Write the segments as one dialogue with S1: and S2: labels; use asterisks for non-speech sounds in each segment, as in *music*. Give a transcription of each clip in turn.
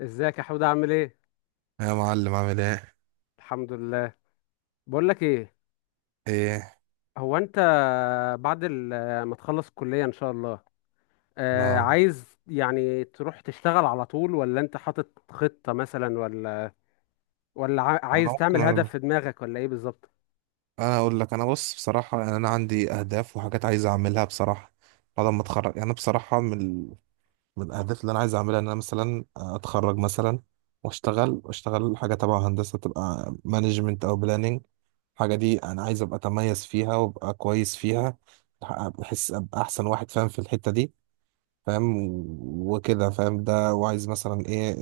S1: ازيك يا حود؟ عامل ايه؟
S2: يا معلم عامل ايه؟
S1: الحمد لله. بقول لك ايه،
S2: ايه؟
S1: هو انت ما تخلص الكلية ان شاء الله،
S2: انا
S1: عايز يعني تروح تشتغل على طول، ولا انت حاطط خطة مثلا، ولا ولا
S2: انا
S1: عايز
S2: ممكن
S1: تعمل هدف
S2: اقول.
S1: في دماغك ولا ايه بالظبط؟
S2: انا اقول لك، انا بص بصراحه، يعني انا عندي اهداف وحاجات عايز اعملها بصراحه. بعد ما اتخرج يعني أنا بصراحه من الاهداف اللي انا عايز اعملها ان انا مثلا اتخرج مثلا، واشتغل حاجه تبع هندسه، تبقى مانجمنت او بلاننج. الحاجه دي انا عايز ابقى اتميز فيها وابقى كويس فيها. بحس ابقى احسن واحد فاهم في الحته دي، فاهم وكده، فاهم ده؟ وعايز مثلا ايه؟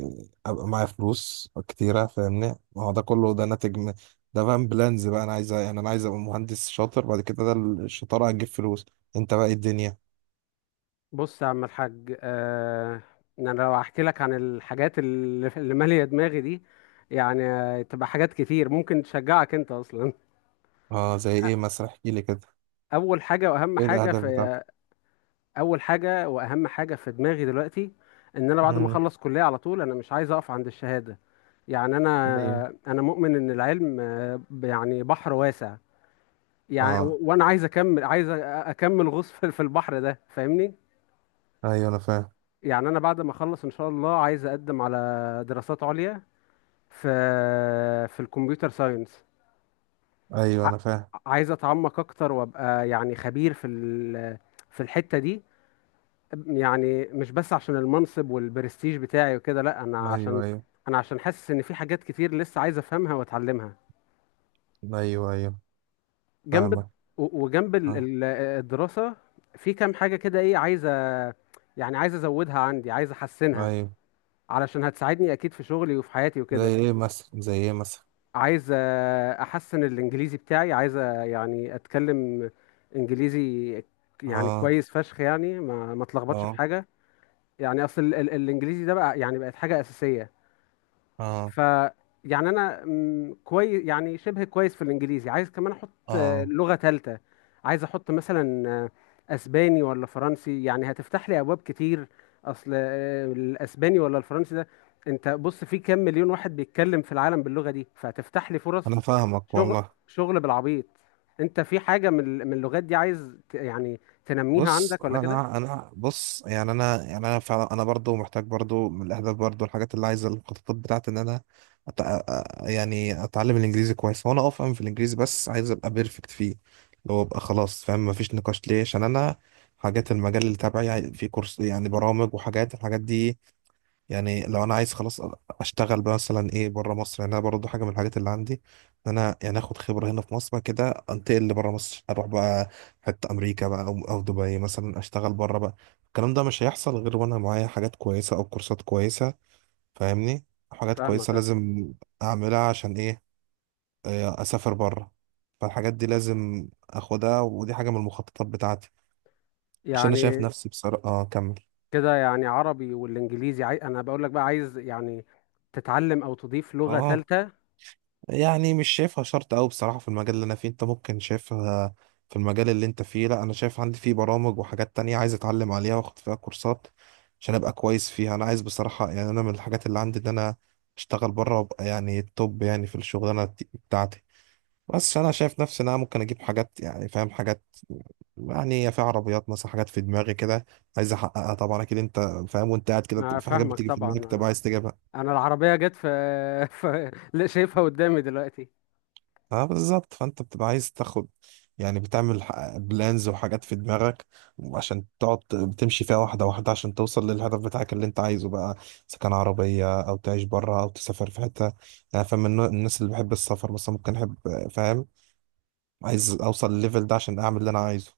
S2: ابقى معايا فلوس كتيره فاهمني. ما هو ده كله ده ناتج من ده، فاهم؟ بلانز بقى. انا عايز، يعني انا عايز ابقى مهندس شاطر بعد كده، ده الشطاره هتجيب فلوس. انت بقى، إيه الدنيا؟
S1: بص يا عم الحاج، انا لو احكي لك عن الحاجات اللي مالية دماغي دي يعني تبقى حاجات كتير ممكن تشجعك انت اصلا. *laughs*
S2: اه، زي ايه مثلا؟ احكي لي كده.
S1: اول حاجة واهم
S2: ايه
S1: حاجة
S2: الاهداف بتاعتك؟
S1: في، اول حاجه واهم حاجه في دماغي دلوقتي ان انا بعد ما
S2: امم.
S1: اخلص كليه على طول انا مش عايز اقف عند الشهاده. يعني
S2: ايوه.
S1: انا مؤمن ان العلم يعني بحر واسع. يعني
S2: اه.
S1: وانا عايز اكمل، عايز اكمل غوص في البحر ده فاهمني.
S2: ايوه انا فاهم.
S1: يعني انا بعد ما اخلص ان شاء الله عايز اقدم على دراسات عليا في في الكمبيوتر ساينس.
S2: ايوه
S1: ع-
S2: انا فاهم.
S1: عايز اتعمق اكتر وابقى يعني خبير في الحته دي. يعني مش بس عشان المنصب والبرستيج بتاعي وكده، لا،
S2: ايوه، ايوه.
S1: انا عشان حاسس ان في حاجات كتير لسه عايز افهمها واتعلمها
S2: ايوه، ايوه.
S1: جنب
S2: فاهمك.
S1: وجنب
S2: اه.
S1: الدراسة. في كام حاجة كده ايه عايز يعني عايز ازودها عندي، عايز احسنها
S2: ايوه.
S1: علشان هتساعدني اكيد في شغلي وفي حياتي
S2: زي
S1: وكده.
S2: ايه مثلا؟ زي ايه مثلا؟
S1: عايز احسن الانجليزي بتاعي، عايز يعني اتكلم انجليزي يعني
S2: اه.
S1: كويس فشخ، يعني ما اتلخبطش في
S2: اه.
S1: حاجة. يعني اصل الانجليزي ده بقى يعني بقت حاجة اساسية.
S2: اه.
S1: ف يعني انا كويس، يعني شبه كويس في الانجليزي، عايز كمان احط
S2: اه.
S1: لغة ثالثة. عايز احط مثلا اسباني ولا فرنسي، يعني هتفتح لي ابواب كتير. اصل الاسباني ولا الفرنسي ده، انت بص في كام مليون واحد بيتكلم في العالم باللغة دي، فهتفتح لي فرص
S2: انا فاهمك
S1: شغل،
S2: والله.
S1: شغل بالعبيط. انت في حاجة من اللغات دي عايز يعني تنميها
S2: بص
S1: عندك ولا كده؟
S2: انا بص، يعني انا، يعني انا فعلا، انا برضو محتاج برضو. من الاهداف برضو، الحاجات اللي عايزه، الخطط بتاعت ان انا يعني اتعلم الانجليزي كويس، وانا افهم في الانجليزي، بس عايز ابقى بيرفكت فيه. اللي هو ابقى خلاص فاهم، مفيش نقاش ليه، عشان انا حاجات المجال اللي تبعي في كورس، يعني برامج وحاجات، الحاجات دي. يعني لو انا عايز خلاص اشتغل بقى مثلا ايه بره مصر، يعني انا برضه حاجه من الحاجات اللي عندي ان انا يعني اخد خبره هنا في مصر، بعد كده انتقل لبره مصر، اروح بقى حته امريكا بقى، او دبي مثلا، اشتغل بره بقى. الكلام ده مش هيحصل غير وانا معايا حاجات كويسه او كورسات كويسه، فاهمني. حاجات
S1: فاهمك.
S2: كويسه
S1: آه.
S2: لازم اعملها. عشان ايه؟ اسافر بره. فالحاجات دي لازم اخدها، ودي حاجه من المخططات بتاعتي، عشان انا شايف
S1: يعني
S2: نفسي بصراحه، اه، كمل.
S1: كده يعني عربي والانجليزي انا بقول لك بقى عايز يعني تتعلم او تضيف لغة
S2: اه.
S1: ثالثة.
S2: يعني مش شايفها شرط أوي بصراحة في المجال اللي أنا فيه، أنت ممكن شايفها في المجال اللي أنت فيه. لأ، أنا شايف عندي فيه برامج وحاجات تانية عايز أتعلم عليها وأخد فيها كورسات عشان أبقى كويس فيها. أنا عايز بصراحة، يعني أنا من الحاجات اللي عندي إن أنا أشتغل بره وأبقى يعني التوب يعني في الشغلانة بتاعتي. بس أنا شايف نفسي إن أنا ممكن أجيب حاجات، يعني فاهم، حاجات يعني في عربيات مثلا، حاجات في دماغي كده عايز أحققها. طبعا أكيد أنت فاهم، وأنت قاعد كده
S1: ما
S2: في حاجات
S1: فاهمك
S2: بتيجي في
S1: طبعا،
S2: دماغك، تبقى عايز تجيبها.
S1: انا العربية جت في، *laughs* لا شايفها قدامي دلوقتي.
S2: اه بالظبط، فانت بتبقى عايز تاخد، يعني بتعمل بلانز وحاجات في دماغك، عشان تقعد بتمشي فيها واحدة واحدة عشان توصل للهدف بتاعك اللي انت عايزه بقى، اذا كان عربية او تعيش بره او تسافر في حتة. يعني فاهم الناس اللي بحب السفر مثلا ممكن احب، فاهم، عايز اوصل للليفل ده عشان اعمل اللي انا عايزه.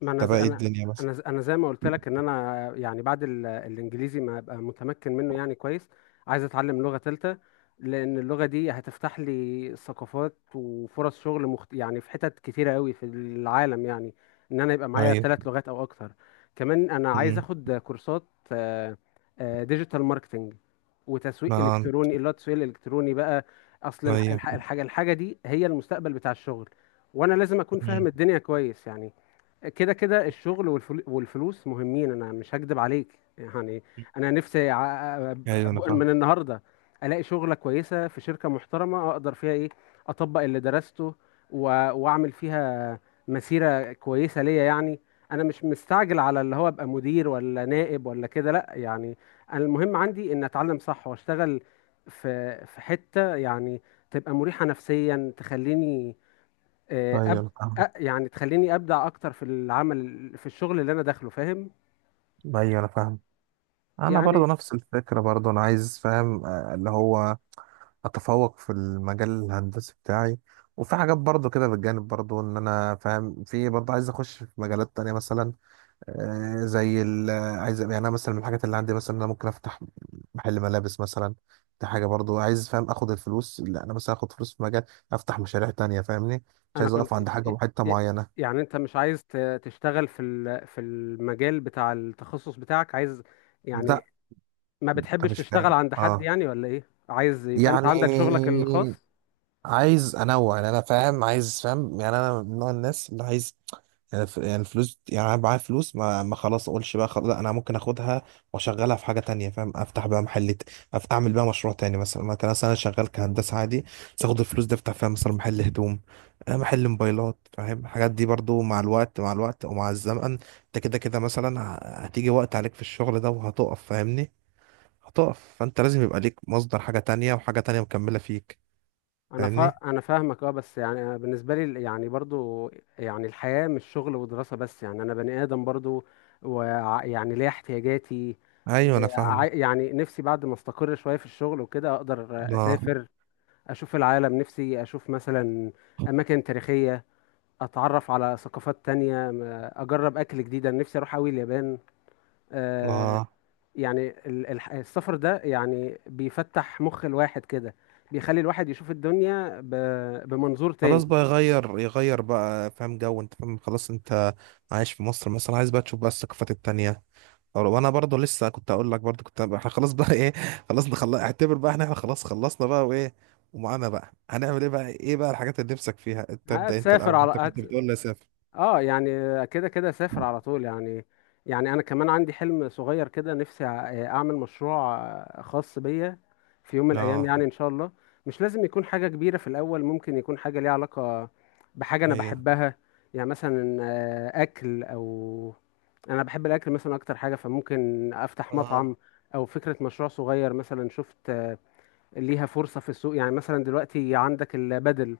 S1: ما انا
S2: ده بقى، ايه الدنيا مثلا؟
S1: انا انا زي ما قلت لك ان انا يعني الانجليزي ما ابقى متمكن منه يعني كويس، عايز اتعلم لغة تالتة لان اللغة دي هتفتح لي ثقافات وفرص شغل يعني في حتت كتيرة قوي في العالم، يعني ان انا يبقى معايا
S2: ايوه.
S1: ثلاث لغات او اكتر. كمان انا عايز
S2: امم.
S1: اخد كورسات ديجيتال ماركتنج وتسويق
S2: ما.
S1: الكتروني، اللي هو التسويق الالكتروني بقى. اصل
S2: ايوه.
S1: الحاجة دي هي المستقبل بتاع الشغل، وانا لازم اكون فاهم
S2: أمم.
S1: الدنيا كويس يعني. كده كده الشغل والفلوس مهمين، انا مش هكدب عليك. يعني انا نفسي
S2: ايوه انا فاهم.
S1: من النهارده الاقي شغله كويسه في شركه محترمه اقدر فيها ايه، اطبق اللي درسته، و- واعمل فيها مسيره كويسه ليا يعني. انا مش مستعجل على اللي هو ابقى مدير ولا نائب ولا كده، لا يعني. أنا المهم عندي ان اتعلم صح واشتغل في حته يعني تبقى مريحه نفسيا، تخليني آه،
S2: ايوه
S1: أب...
S2: انا فاهمك.
S1: يعني تخليني ابدع اكتر في العمل، في الشغل اللي انا داخله فاهم.
S2: ايوه انا فاهم. انا
S1: يعني
S2: برضو نفس الفكرة برضو، انا عايز فاهم، اللي هو اتفوق في المجال الهندسي بتاعي، وفي حاجات برضو كده بالجانب، برضو ان انا فاهم في، برضو عايز اخش في مجالات تانية مثلا، زي ال، عايز يعني انا مثلا من الحاجات اللي عندي مثلا إن انا ممكن افتح محل ملابس مثلا. دي حاجة برضو عايز، فاهم، اخد الفلوس اللي انا مثلا اخد فلوس في مجال، افتح مشاريع تانية فاهمني. مش
S1: انا
S2: عايز
S1: كنت
S2: اقف عند حاجة، حتة
S1: إ-
S2: معينة.
S1: يعني انت مش عايز تشتغل في المجال بتاع التخصص بتاعك، عايز يعني
S2: لا.
S1: ما
S2: انت
S1: بتحبش
S2: مش
S1: تشتغل
S2: فاهم،
S1: عند حد
S2: اه؟
S1: يعني، ولا ايه؟ عايز يبقى انت
S2: يعني
S1: عندك شغلك الخاص؟
S2: عايز انوع، يعني انا فاهم، عايز، فاهم، يعني انا من نوع الناس اللي عايز، يعني يعني الفلوس. يعني انا معايا فلوس، ما خلاص اقولش بقى خلاص لا، انا ممكن اخدها واشغلها في حاجه تانية، فاهم، افتح بقى محل اعمل بقى مشروع تاني مثلا. ما كان مثلا انا شغال كهندسه عادي، بس اخد الفلوس دي افتح فيها مثلا محل هدوم، محل موبايلات، فاهم؟ الحاجات دي برضو مع الوقت، مع الوقت ومع الزمن انت كده كده مثلا، هتيجي وقت عليك في الشغل ده وهتقف فاهمني. هتقف، فانت لازم يبقى ليك مصدر حاجه تانية، وحاجه تانية مكمله فيك، فاهمني.
S1: انا فاهمك اه، بس يعني انا بالنسبه لي يعني برضو يعني الحياه مش شغل ودراسه بس، يعني انا بني ادم برضو ويعني ليا احتياجاتي.
S2: ايوه انا فاهمك.
S1: يعني نفسي بعد ما استقر شويه في الشغل وكده اقدر
S2: اه.
S1: اسافر، اشوف العالم. نفسي اشوف مثلا اماكن تاريخيه، اتعرف على ثقافات تانية، اجرب اكل جديد. انا نفسي اروح اوي اليابان. آه،
S2: اه.
S1: يعني السفر ده يعني بيفتح مخ الواحد كده، بيخلي الواحد يشوف الدنيا بمنظور تاني.
S2: خلاص بقى، يغير يغير بقى فاهم جو، انت فاهم؟ خلاص، انت عايش في مصر مثلا، عايز بقى تشوف بقى الثقافات التانية. وانا برضه لسه كنت اقول لك برضه كنت احنا *laughs* خلاص بقى، ايه، خلاص نخلص، اعتبر بقى، احنا خلاص خلصنا بقى، وايه ومعانا بقى، هنعمل ايه بقى؟ ايه بقى الحاجات اللي نفسك فيها؟ انت ابدأ انت
S1: هتسافر
S2: الاول،
S1: على
S2: انت كنت بتقول لي سافر.
S1: اه يعني كده كده سافر على طول يعني. يعني انا كمان عندي حلم صغير كده، نفسي اعمل مشروع خاص بيا في يوم من الايام
S2: اه.
S1: يعني ان شاء الله. مش لازم يكون حاجة كبيرة في الاول، ممكن يكون حاجة ليها علاقة بحاجة انا
S2: هي.
S1: بحبها. يعني مثلا اكل او، انا بحب الاكل مثلا اكتر حاجه، فممكن افتح
S2: اه.
S1: مطعم. او فكره مشروع صغير مثلا شفت ليها فرصه في السوق، يعني مثلا دلوقتي عندك البدل،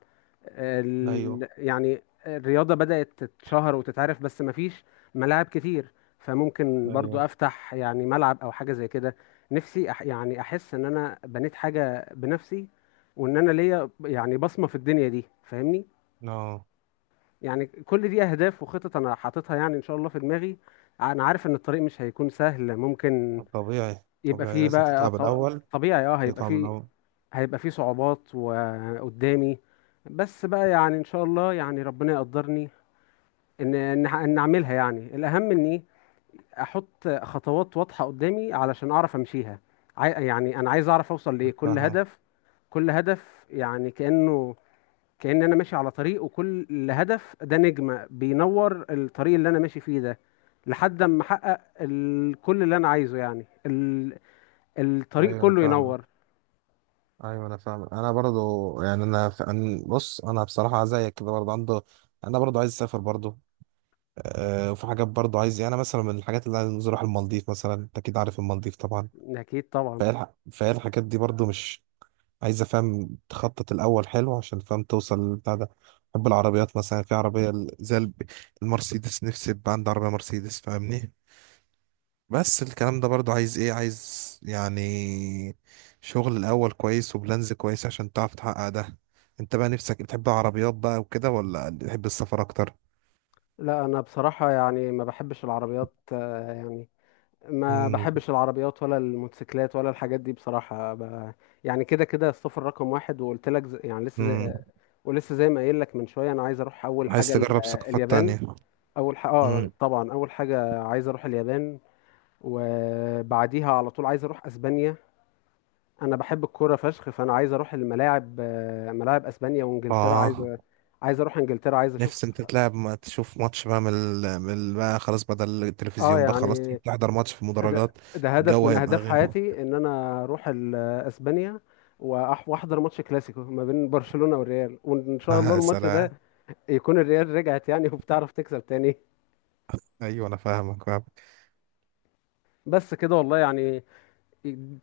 S2: ايوه.
S1: يعني الرياضه بدات تتشهر وتتعرف، بس مفيش ملاعب كتير، فممكن برضو
S2: ايوه.
S1: افتح يعني ملعب او حاجه زي كده. نفسي يعني احس ان انا بنيت حاجه بنفسي، وان انا ليا يعني بصمه في الدنيا دي فاهمني.
S2: اه.
S1: يعني كل دي اهداف وخطط انا حاططها يعني ان شاء الله في دماغي. انا عارف ان الطريق مش هيكون سهل، ممكن
S2: طبيعي
S1: يبقى
S2: طبيعي،
S1: فيه
S2: لازم
S1: بقى
S2: تتعب الاول.
S1: طبيعي اه هيبقى
S2: تتعب
S1: فيه،
S2: الاول.
S1: هيبقى فيه صعوبات وقدامي، بس بقى يعني ان شاء الله يعني ربنا يقدرني ان اعملها. يعني الاهم اني احط خطوات واضحة قدامي علشان اعرف امشيها. يعني انا عايز اعرف اوصل لايه
S2: أنا
S1: كل
S2: فاهم.
S1: هدف. كل هدف يعني كأنه، كأن انا ماشي على طريق وكل هدف ده نجمة بينور الطريق اللي انا ماشي فيه ده، لحد اما احقق كل اللي انا عايزه، يعني الطريق
S2: ايوه انا
S1: كله
S2: فاهمك.
S1: ينور.
S2: ايوه انا فاهم. انا برضو يعني، انا أنا بص، انا بصراحه زيك كده برضو عنده. انا برضو عايز اسافر برضو. أه، وفي حاجات برضو عايز، يعني انا مثلا من الحاجات اللي عايز اروح المالديف مثلا، انت اكيد عارف المالديف طبعا.
S1: اكيد طبعا.
S2: فايه الح... فايه الحاجات دي برضو مش عايز افهم، تخطط الاول حلو عشان فاهم توصل للبتاع ده. بحب العربيات مثلا، في عربيه المرسيدس، نفسي يبقى عندي عربيه مرسيدس فاهمني. بس الكلام ده برضو عايز ايه؟ عايز يعني شغل الاول كويس وبلانز كويس عشان تعرف تحقق ده. انت بقى نفسك بتحب العربيات بقى وكده، ولا بتحب السفر اكتر؟
S1: لا انا بصراحة يعني ما بحبش العربيات، يعني ما
S2: امم.
S1: بحبش العربيات ولا الموتوسيكلات ولا الحاجات دي بصراحة يعني كده كده السفر رقم واحد، وقلت لك يعني لسه
S2: امم.
S1: ولسه زي ما قايل لك من شوية، انا عايز اروح اول
S2: عايز
S1: حاجة
S2: تجرب ثقافات
S1: اليابان.
S2: تانية؟
S1: اول حاجة اه
S2: امم.
S1: طبعا، اول حاجة عايز اروح اليابان، وبعديها على طول عايز اروح اسبانيا. انا بحب الكوره فشخ، فانا عايز اروح الملاعب، ملاعب اسبانيا وانجلترا.
S2: اه.
S1: عايز عايز اروح انجلترا، عايز اشوف،
S2: نفسي انت تلعب، ما تشوف ماتش بقى بقى خلاص، بدل
S1: اه
S2: التلفزيون بقى، خلاص
S1: يعني
S2: تحضر ماتش في مدرجات.
S1: ده هدف
S2: الجو
S1: من
S2: هيبقى
S1: اهداف
S2: غير *laughs*
S1: حياتي ان انا اروح اسبانيا واحضر ماتش كلاسيكو ما بين برشلونة والريال، وان شاء الله الماتش ده
S2: سلام.
S1: يكون الريال رجعت يعني *laughs* وبتعرف تكسب تاني.
S2: ايوه انا فاهمك، فاهمك.
S1: بس كده والله يعني،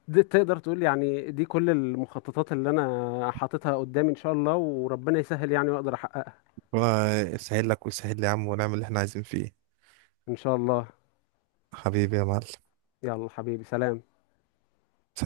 S1: دي تقدر تقول يعني دي كل المخططات اللي انا حاططها قدامي ان شاء الله، وربنا يسهل يعني واقدر احققها.
S2: ربنا يسهل لك ويسهل لي يا عم، ونعمل اللي احنا عايزين فيه.
S1: ان شاء الله.
S2: حبيبي يا معلم.
S1: يلا حبيبي، سلام.